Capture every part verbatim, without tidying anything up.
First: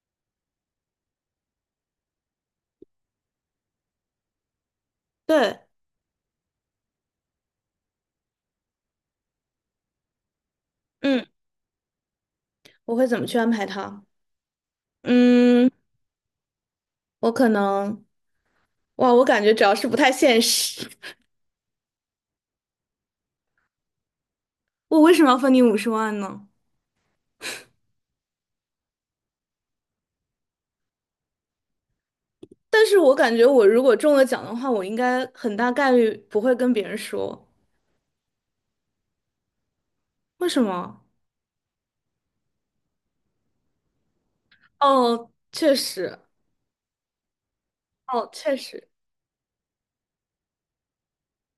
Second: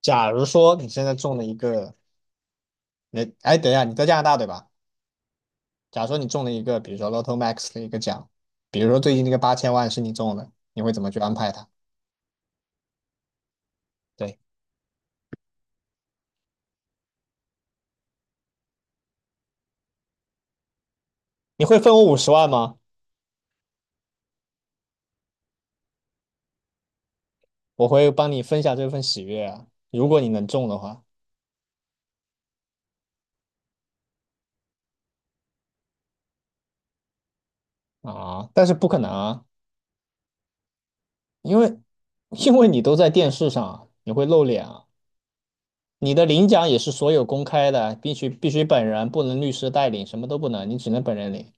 假如说你现在中了一个，你哎，等一下，你在加拿大对吧？对，假如说你中了一个，比如说 Lotto Max 的一个奖，比如说最近那个八千万是你中的，你会怎么去嗯，安排它？我会怎么去安排它？对，嗯，我可能，哇，我感觉主要是不太现实。你会分我五十万吗？我为什么要分你五十万呢？我会帮你分享这份喜悦啊，如果你能中的话但是我感觉我如果中了奖的话，我应该很大概率不会跟别人说。啊，但是不可能啊，为什么？因为因为你都在电视上啊，你会露脸啊，哦，确你实，的领奖也是所有公开的，必须哦，必确须本实，人，不能律师代领，什么都不能，你只能本人领。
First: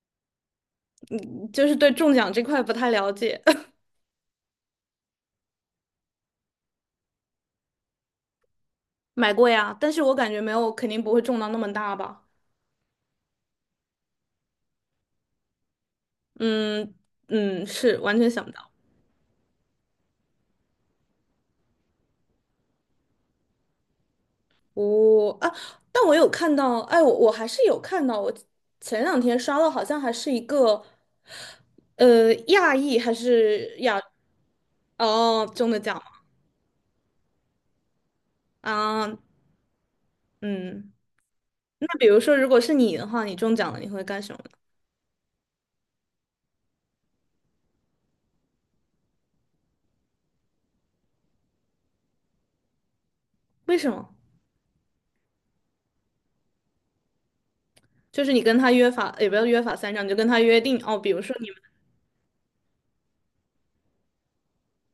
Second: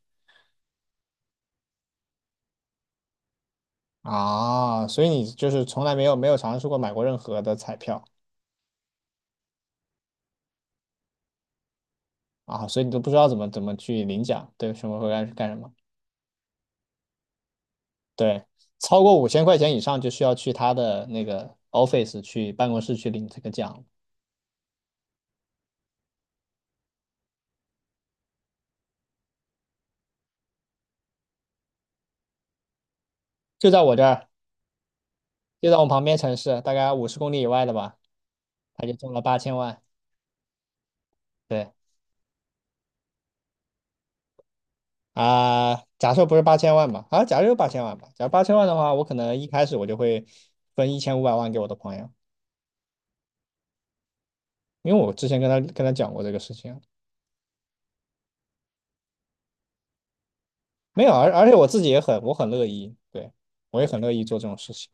就是对中奖这块不太了解。啊，所以你就是从来没有没有尝试过买过任何的彩票买过呀，但是我感觉没有，肯定不会中到那么大吧。啊，所以你都不知道怎么怎么去领奖，对，什么会干干什么？嗯嗯，是完全对，想不到。超过五千块钱以上就需要去他的那个 office 去办公室去领这个奖，哦啊，但我有看到，哎，我我还是有看到，我前两天刷到，好像还是一个，呃，亚裔还就是在我亚，这儿，哦，就中在的我奖旁边城市，大概五十公里以外的吧，吗他就中啊，了八千万。嗯，对那比如说，如果是你的话，你中奖了，你会干什么呢？啊，假设不是八千万吧，啊，假设有八千万吧，假如八千万的话，我可能一开始我就会分一千五百万给我的朋友，为什么？因为我之前跟他跟他讲过这个事情，就是你跟他约法，也不要约法三章，你就跟他约定哦，没比有，如而说而你且们我自己也很，我很乐意，对，我也很乐意做这种事情。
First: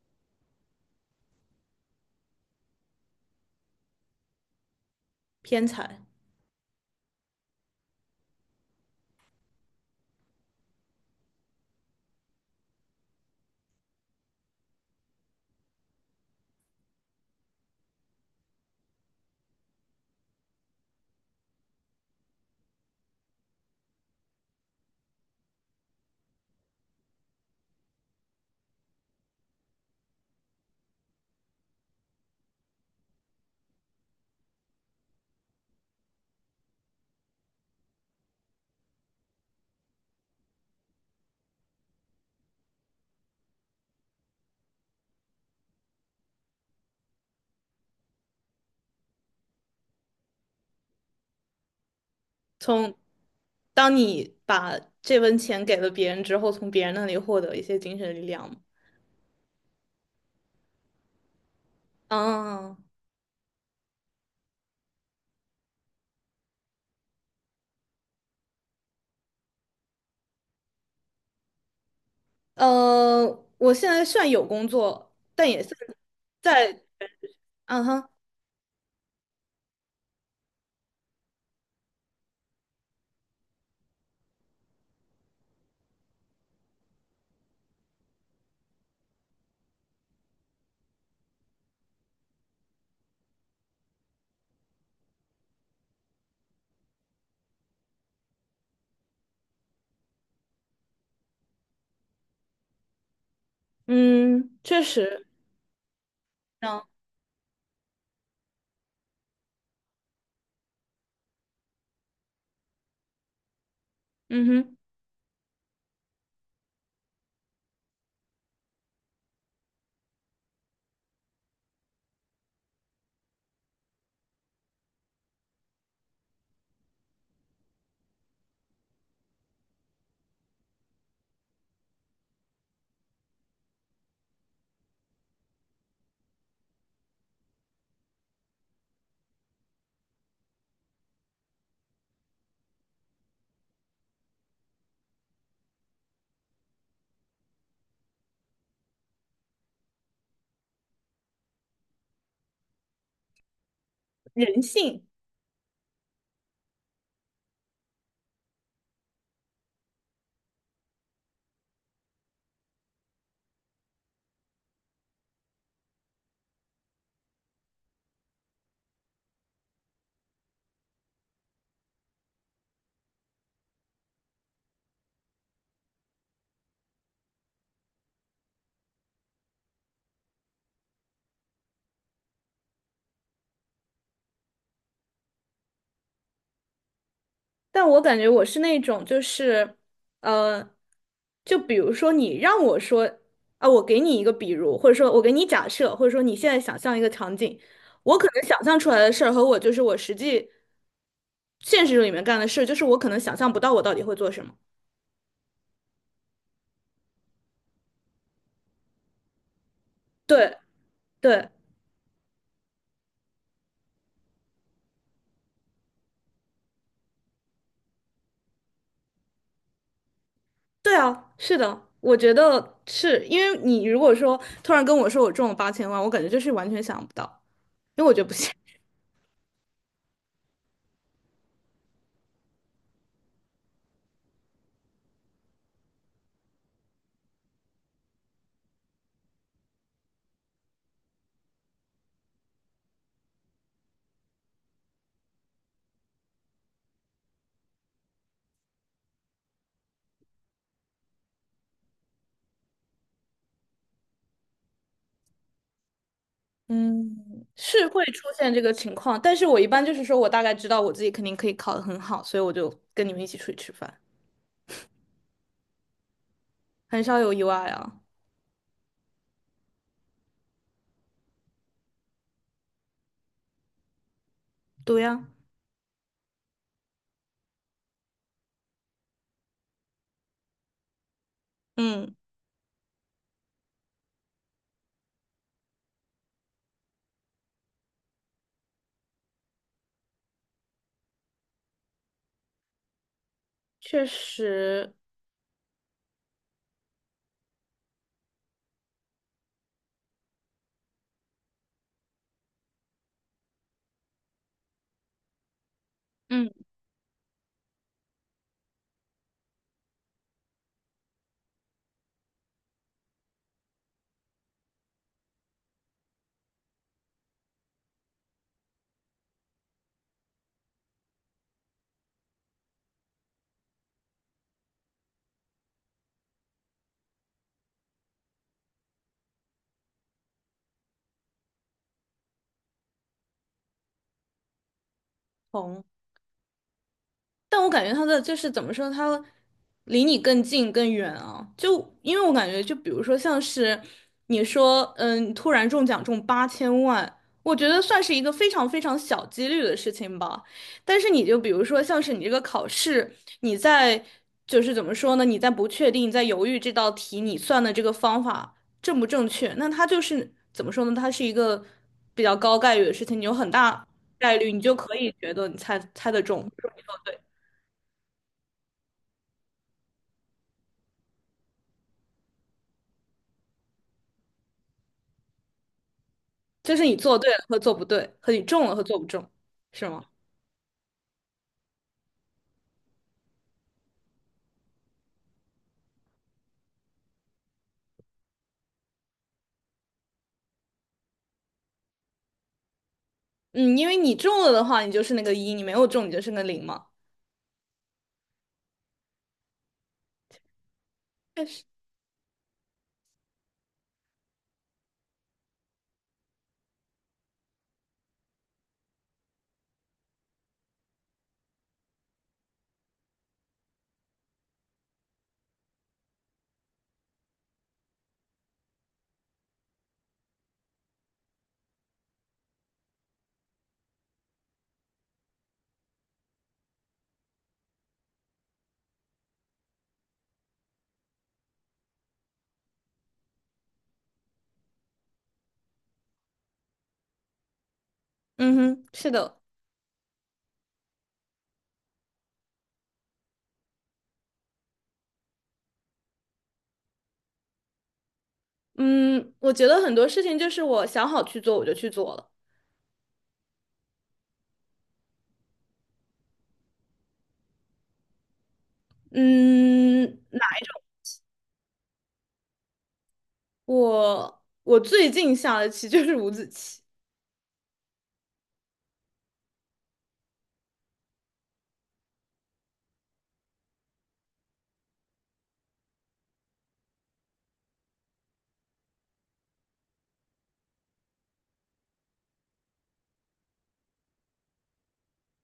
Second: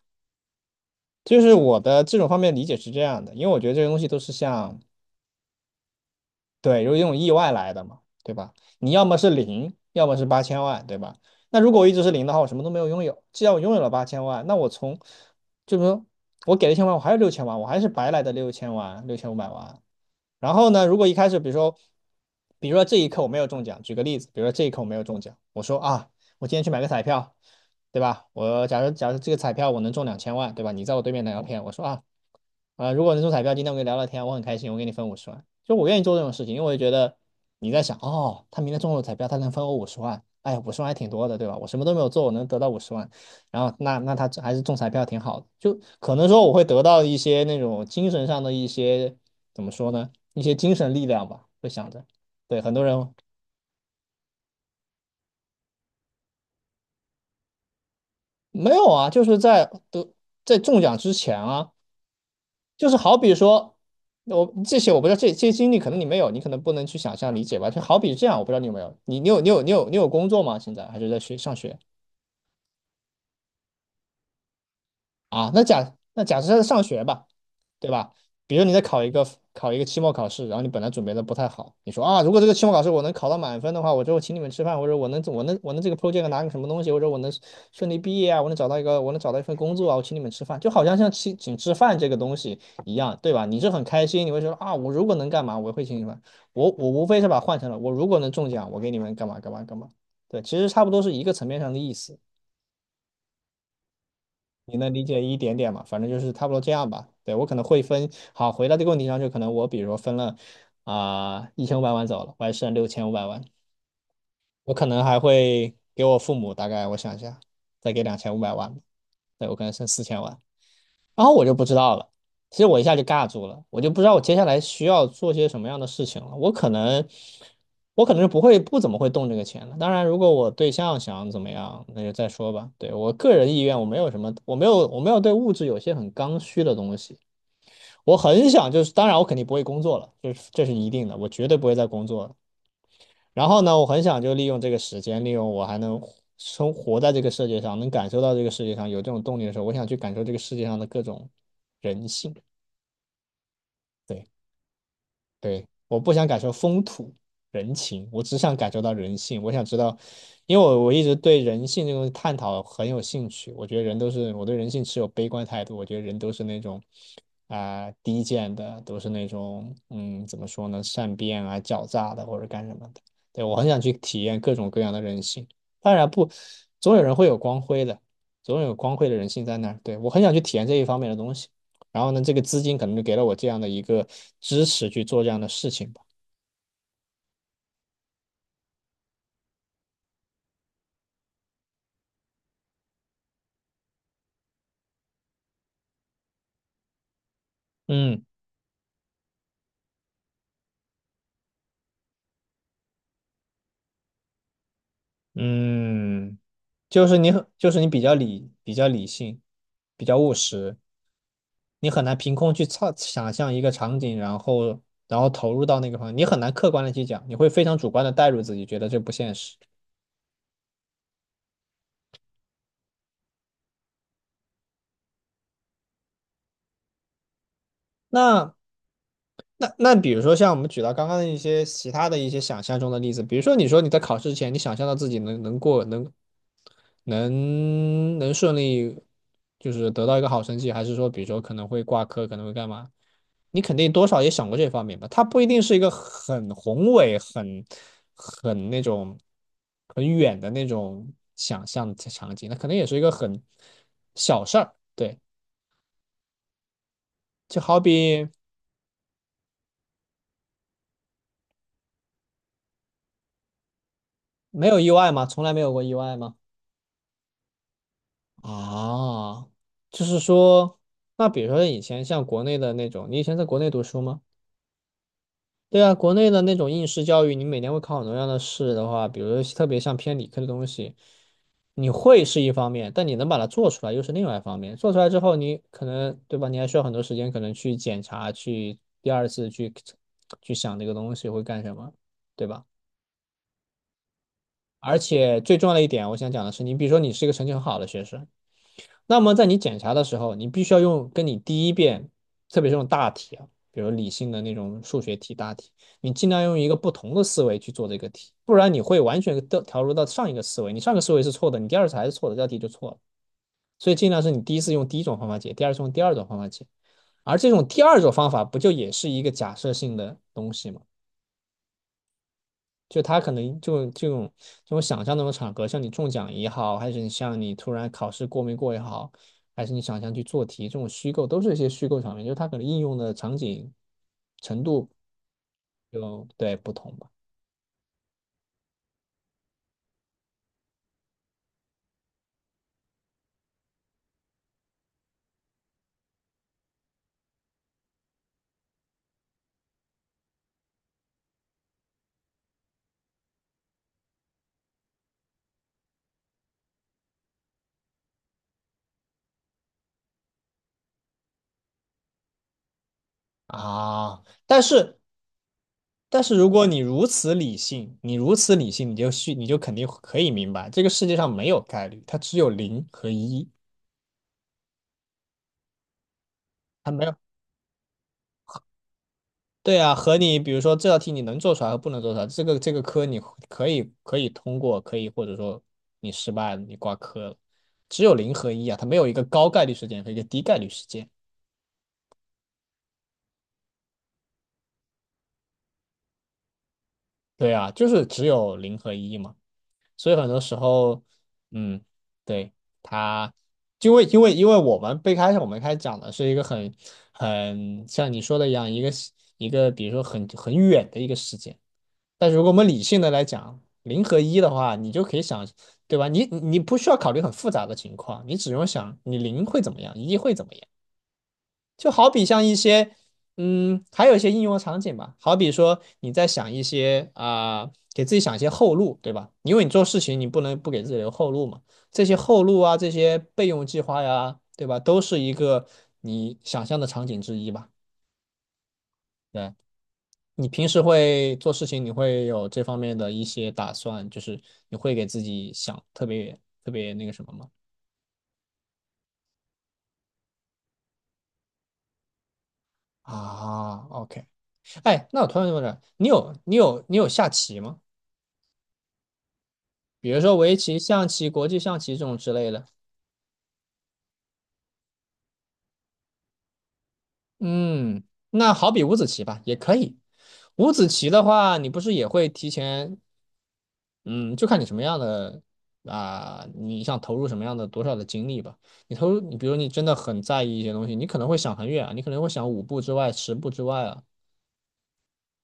就是我的这种方面理解是这样的，因为我觉得这些东西都是像偏财，对，有一种意外来的嘛，对吧？你要么是零，要么是八千万，对吧？那如果我一直是零的话，我什么都没有拥有。既然我拥有了八千万，那我从，就是说我给了一千万，我还有六千万，我还是白来的六千万，六千五百万。然后呢，如果一开始，比如说，比如说这一刻我没有中奖，举个例子，比如说这一刻我没有中奖，我说啊，我今天去买个彩票，对吧？我假如假如这个彩票我能中两千万，对吧？你在我对面打个片，我说啊，啊、呃如果能中彩票，今天我跟你聊聊天啊，我很开心，我给你分五十万。就我愿意做这种事情，因为我觉得你在想，哦，他明天中了彩票，他能分我五十万，哎，五十万还挺多的，对吧？我什么都没有做，我能得到五十万，然后那那他还是中彩票挺好的。就可能说我会得到一些那种精神上的一些怎么说呢，一些精神力量吧，会想着。对，很多从人当你把这份钱给了别人之后，从别人那里获得一些精神力量嘛。没有啊，就是在得在中奖之前啊。啊。就是好比说，我这些我不知道，这这些经历可能你没有，你可能不能去想象理解吧。就好比这样，我不知道你有没有，你你有你有你有你有工作吗？现在还是在学上学？呃，我现在算有工作，但啊，那也算假那假设他在上在，学吧，嗯对哼，吧？比如你在考一个考一个期末考试，然后你本来准备的不太好，你说啊，如果这个期末考试我能考到满分的话，我就请你们吃饭，或者我能我能我能这个 project 拿个什么东西，或者我能顺利毕业啊，我能找到一个我能找到一份工作啊，我请你们吃饭，就好像像请请吃饭这个东西一样，对吧？你是很开心，你会说啊，我如果能干嘛，我会请你们，我我无非是把它换成了我如果能中奖，我给你们干嘛干嘛干嘛，对，其实差不多是一个层面上的意思。嗯，你确能理解实，一点点嘛？反正就是差不多这嗯样吧。对，我可能会分，好，回到这个问题上，就可能我比如说分了啊一千五百万走了，我还剩六千五百万，嗯我哼，可能还会给我父母大概我想一下，再给两千五百万吧对，我可能剩四千万。然后我就不知道了。其实我一下就尬住了，我就不知道我接下来需要做些什么样的事情了。我可能，我可能是不会不怎么会动这个钱了。当然，如果我对象想怎么样，那就再说吧。对我个人意愿，我没有什么，我没有，我没有对物质有些很刚需的东西。我很想就是，当然我肯定不会工作了，这是这是一定的，我绝对不会再工作了。然后呢，我很想就利用这个时间，利用我还能生活在这个世界上，能感受到这个世界上有这种动力的时候，我想去感受这个世界上的各种人性。对。人性。对，我不想感受风土人情，我只想感受到人性。我想知道，因为我我一直对人性这种探讨很有兴趣。我觉得人都是，我对人性持有悲观态度。我觉得人都是那种啊、低贱的，都是那种嗯怎么说呢，善变啊、狡诈的或者干什么的。对，我很想去体验各种各样的人性。当然不，总有人会有光辉的，总有光辉的人性在那儿。对，我很想去体验这一方面的东西。然后呢，这个资金可能就给了我这样的一个支持去做这样的事情吧。但我感觉我是那种，就是，呃，就比如说你让我说啊，我给你一个比如，或者说我给你假设，或者说你现在想象一个场景，我嗯可能想象出来的事儿和我就是我实际现实里面干的事，就是我可能想象不到我到底会做什么。嗯，就是你很，就是你比较理比较理性，比较务对实，对。你很难凭空去操想象一个场景，然后然后投入到那个方面，你很难客观的去讲，你会非常主观的带入自己，觉得这不现实。对啊，是的，我觉得是因为你如果说突然跟我说我中了八千万，我感觉就是完全想不到，因为我觉得不行。 那那那比如说像我们举到刚刚的一些其他的一些想象中的例子，比如说你说你在考试之前，你想象到自己能能过能能能顺利，就是得到一个好成绩，还是说比如说可能会挂科，可能会干嘛？你肯定多少也想过这方面吧？它不一定是一个很宏伟、很很那种很远的那种想象的场景，那可能也是一个很小事儿。对，嗯，就好是会出比。现这个情况，但是我一般就是说我大概知道我自己肯定可以考得很好，所以我就跟你们一起出去吃饭，没有意外吗？从来没有过意外吗？很少有意外啊。啊，就是说，那比如说以前像国内的那种，你以前在国内读书吗？对呀，对啊，国内的那种应试教育，你每年会考很多样的试的话，比如说特别像偏理科的东西，你嗯，会是一方面，但你能把它做出来又是另外一方面。做出来之后，你可能，对吧？你还需要很多时间，可能去检查，去第二次去去想这个东西会干什么，对吧？确实，而且最重要的一点，我想讲的是，你比如说你是一个成绩很好的学生。那么在你检查的时候，你必须要用跟你第一遍，特别是用大题啊，比如理性的那种数学题大题，你尽量嗯，用一个不同的思维去做这个题，不然你会完全掉调入到上一个思维，你上个思维是错的，你第二次还是错的，这道题就错了。所以尽量是你第一次用第一种方法解，第二次用第二种方法解，而这种第二种方法不就也是一个假设性的东西吗？就他可能就这种这种想象那种场合，像你中奖也好，还是你像你突然考试过没过也好，还是你想象去做题，这种虚构都是一些虚构场面，就是它可能应用的场景程度同。就对不同吧。但我感觉他的就是怎么说，他离你更近更远啊。就因为我感觉，就比如说像是你说，嗯，突然中奖中八千万，我觉得算是一个非常非常小几率的事情吧。但是你就比如说像是你这个考试，你在就是怎么说呢？你在不确定，在犹豫这道题你算的这个方法正不正确，那它就是怎么说呢？它是一个比较高概率的事情，你有很大啊，概率你但就可是以觉得你猜猜得但是如中。果你如此理性，你如此理性，你就去你就肯定可以明白，这个世界上没有概率，它只有零和一，就是它你没有。做对了和做不对，和你中了和做不中，对是啊，吗？和你比如说这道题你能做出来和不能做出来，这个这个科你可以可以通过，可以或者说你失败了，你挂科了，只有零和一啊，它没有一个高概率事件和一个低概率事件。嗯，因为你中了的话，你就是那个一；你没有中，你就是那个零嘛。对啊，就是只有零和一嘛，所以很多时候，确实，嗯，对，它因为因为因为我们最开始我们开始讲的是一个很很像你说的一样，一个一个比如说很很远的一个事件。但是如果我们理性的来讲，零和一的话，你就可以想，对吧？你你不需要考虑很复杂的情况，你只用想你零会怎么样，一会怎么样。就好比像一些，嗯，还有一些应用场景吧，好比说你在想一些啊、呃给自己想一些后路，对吧？因为你做事情你不能不给自己留后路嘛。这些后路啊，这些备用计划呀，对吧？都是一个你想象的场景之一吧。嗯哼，是的，对。你平时会做事情，你会有这方面的一些打算，就是你会给自己想特别特别那个什么吗？嗯，我觉得很多事情就是我想好去做，我就去做了。啊，OK，哎，那我突然问了，你有你有你有下棋吗？比嗯，如说围棋、象棋、国际象棋这种之类的。我我最近下的棋就是五子棋。嗯，那好比五子棋吧，也可以。五子棋的话，你不是也会提前嗯，就看你什么样的啊、你想投入什么样的多少的精力吧。你投入，你比如你真的很在意一些东西，你可能会想很远啊，你可能会想五步之外、十步之外啊，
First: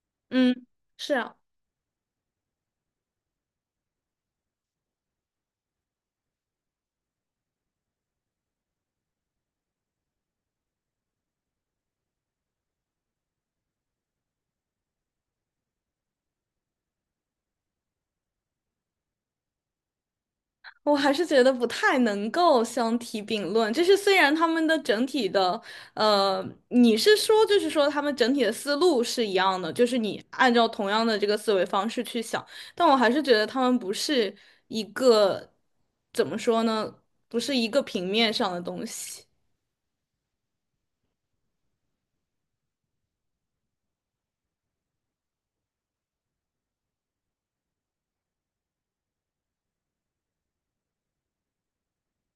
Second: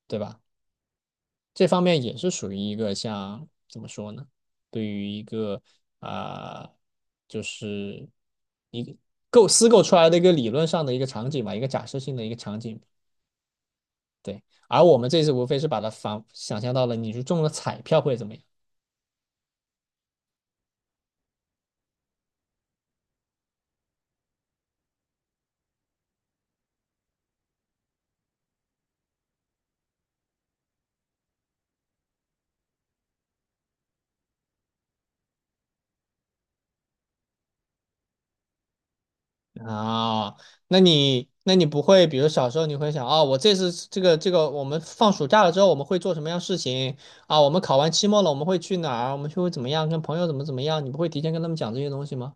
对吧？嗯，是啊。这方面也是属于一个像怎么说呢？对于一个啊、就是一个构思构出来的一个理论上的一个场景吧，一个假设性的一个场景。对，而我们这次无非是把它反想象到了，你是中了彩票会怎么样？我还是觉得不太能够相提并论，就是虽然他们的整体的，呃，你是说就是说他们整体的思路是一样的，就是你按照同样的这个思维方式去想，但我还是觉得他们不是一个，怎么说呢，不是一个平面上的东西，啊，那你那你不会，比如小时候你会想啊、我这次这个这个，我们放暑假了之后我们会做什么样事情啊？我们考完期末了，我们会去哪儿？我们去会怎么样？跟朋友怎么怎么样？你不会提前跟他们讲这些东西吗？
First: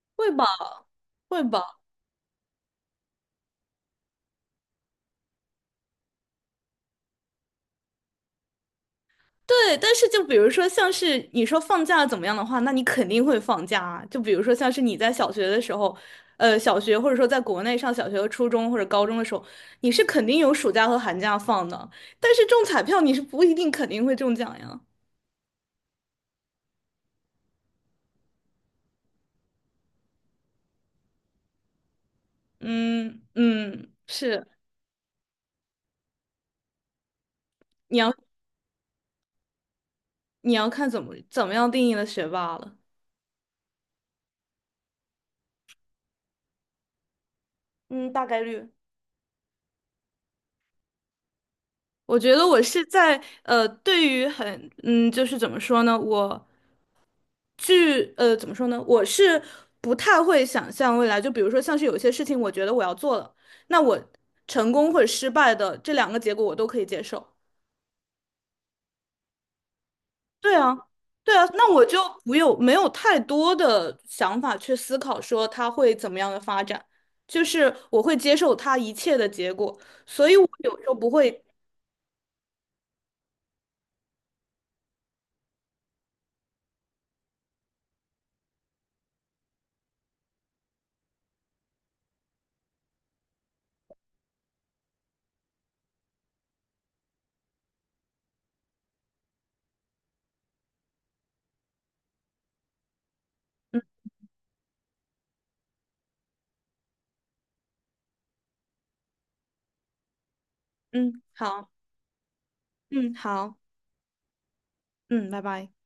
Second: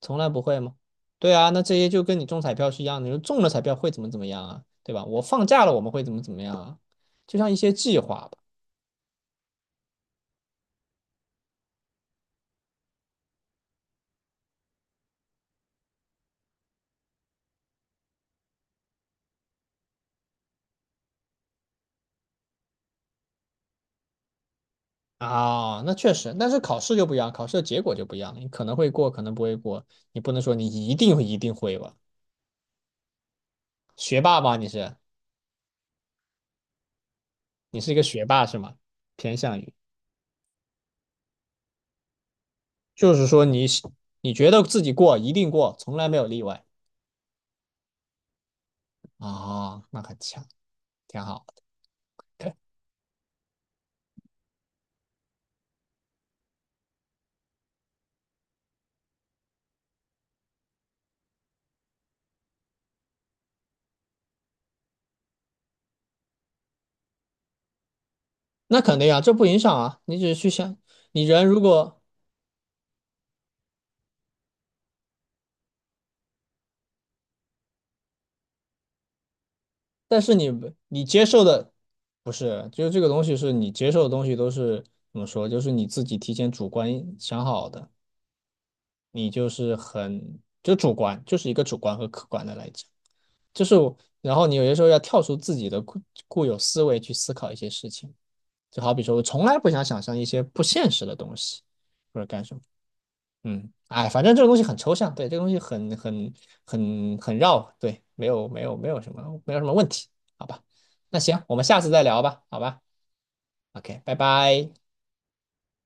从来会不吧，会吗？对会啊，那这吧。些就跟你中彩票是一样的，你说中了彩票会怎么怎么样啊？对吧？我放假了我们会怎么怎么样啊？就像一些计划吧。对，但是就比如说，像是你说放假怎么样的话，那你肯定会放假啊。就比如说，像是你在小学的时候，呃，小学或者说在国内上小学和初中或者高中的时候，你是肯定有暑假和寒假放的。但是中彩票你是不一定肯定会中奖呀。啊，那确实，但是考试就不一样，考试的结果就不一样了，你可能会过，可能不会过，你不能说你一定一定会吧？嗯嗯，学霸是，吧，你是？你是一你个要学霸是吗？偏向于，你要看怎么怎么样定义的学霸了。就是说你你觉得自己过一定过，从来没有例外嗯，大概率。啊、哦那很强，挺好。我觉得对，我是在呃，对于很嗯，就是怎么说呢，我据呃怎么说呢，我是不太会想象未来，就比如说像是有些事情，我觉得我要做了，那我成功或者失败的这两个结果我都可以接受。那肯定啊，这不影响啊，你只是去对想，啊，你对啊，人如那我就果，不有没有太多的想法去思考说它会怎么样的发展，就是我会接受它一切的结果，但所是以我你有时候你不接受会，的不是，就是这个东西是你接受的东西都是怎么说，就是你自己提前主观想好的，你就是很就主观，就是一个主观和客观的来讲，就是然后你有些时候要跳出自己的固固有思维去思考一些事情。就好比说，我从来不想想象一些不现实的东西，或者干什么。嗯，嗯哎，反正这个东西很抽象，对，这个东西很很很很绕，对，没有没有没有什么没有什么问题，好吧？那嗯，行，我们好，下次再聊吧，好吧嗯好，？OK，拜拜。嗯，拜拜。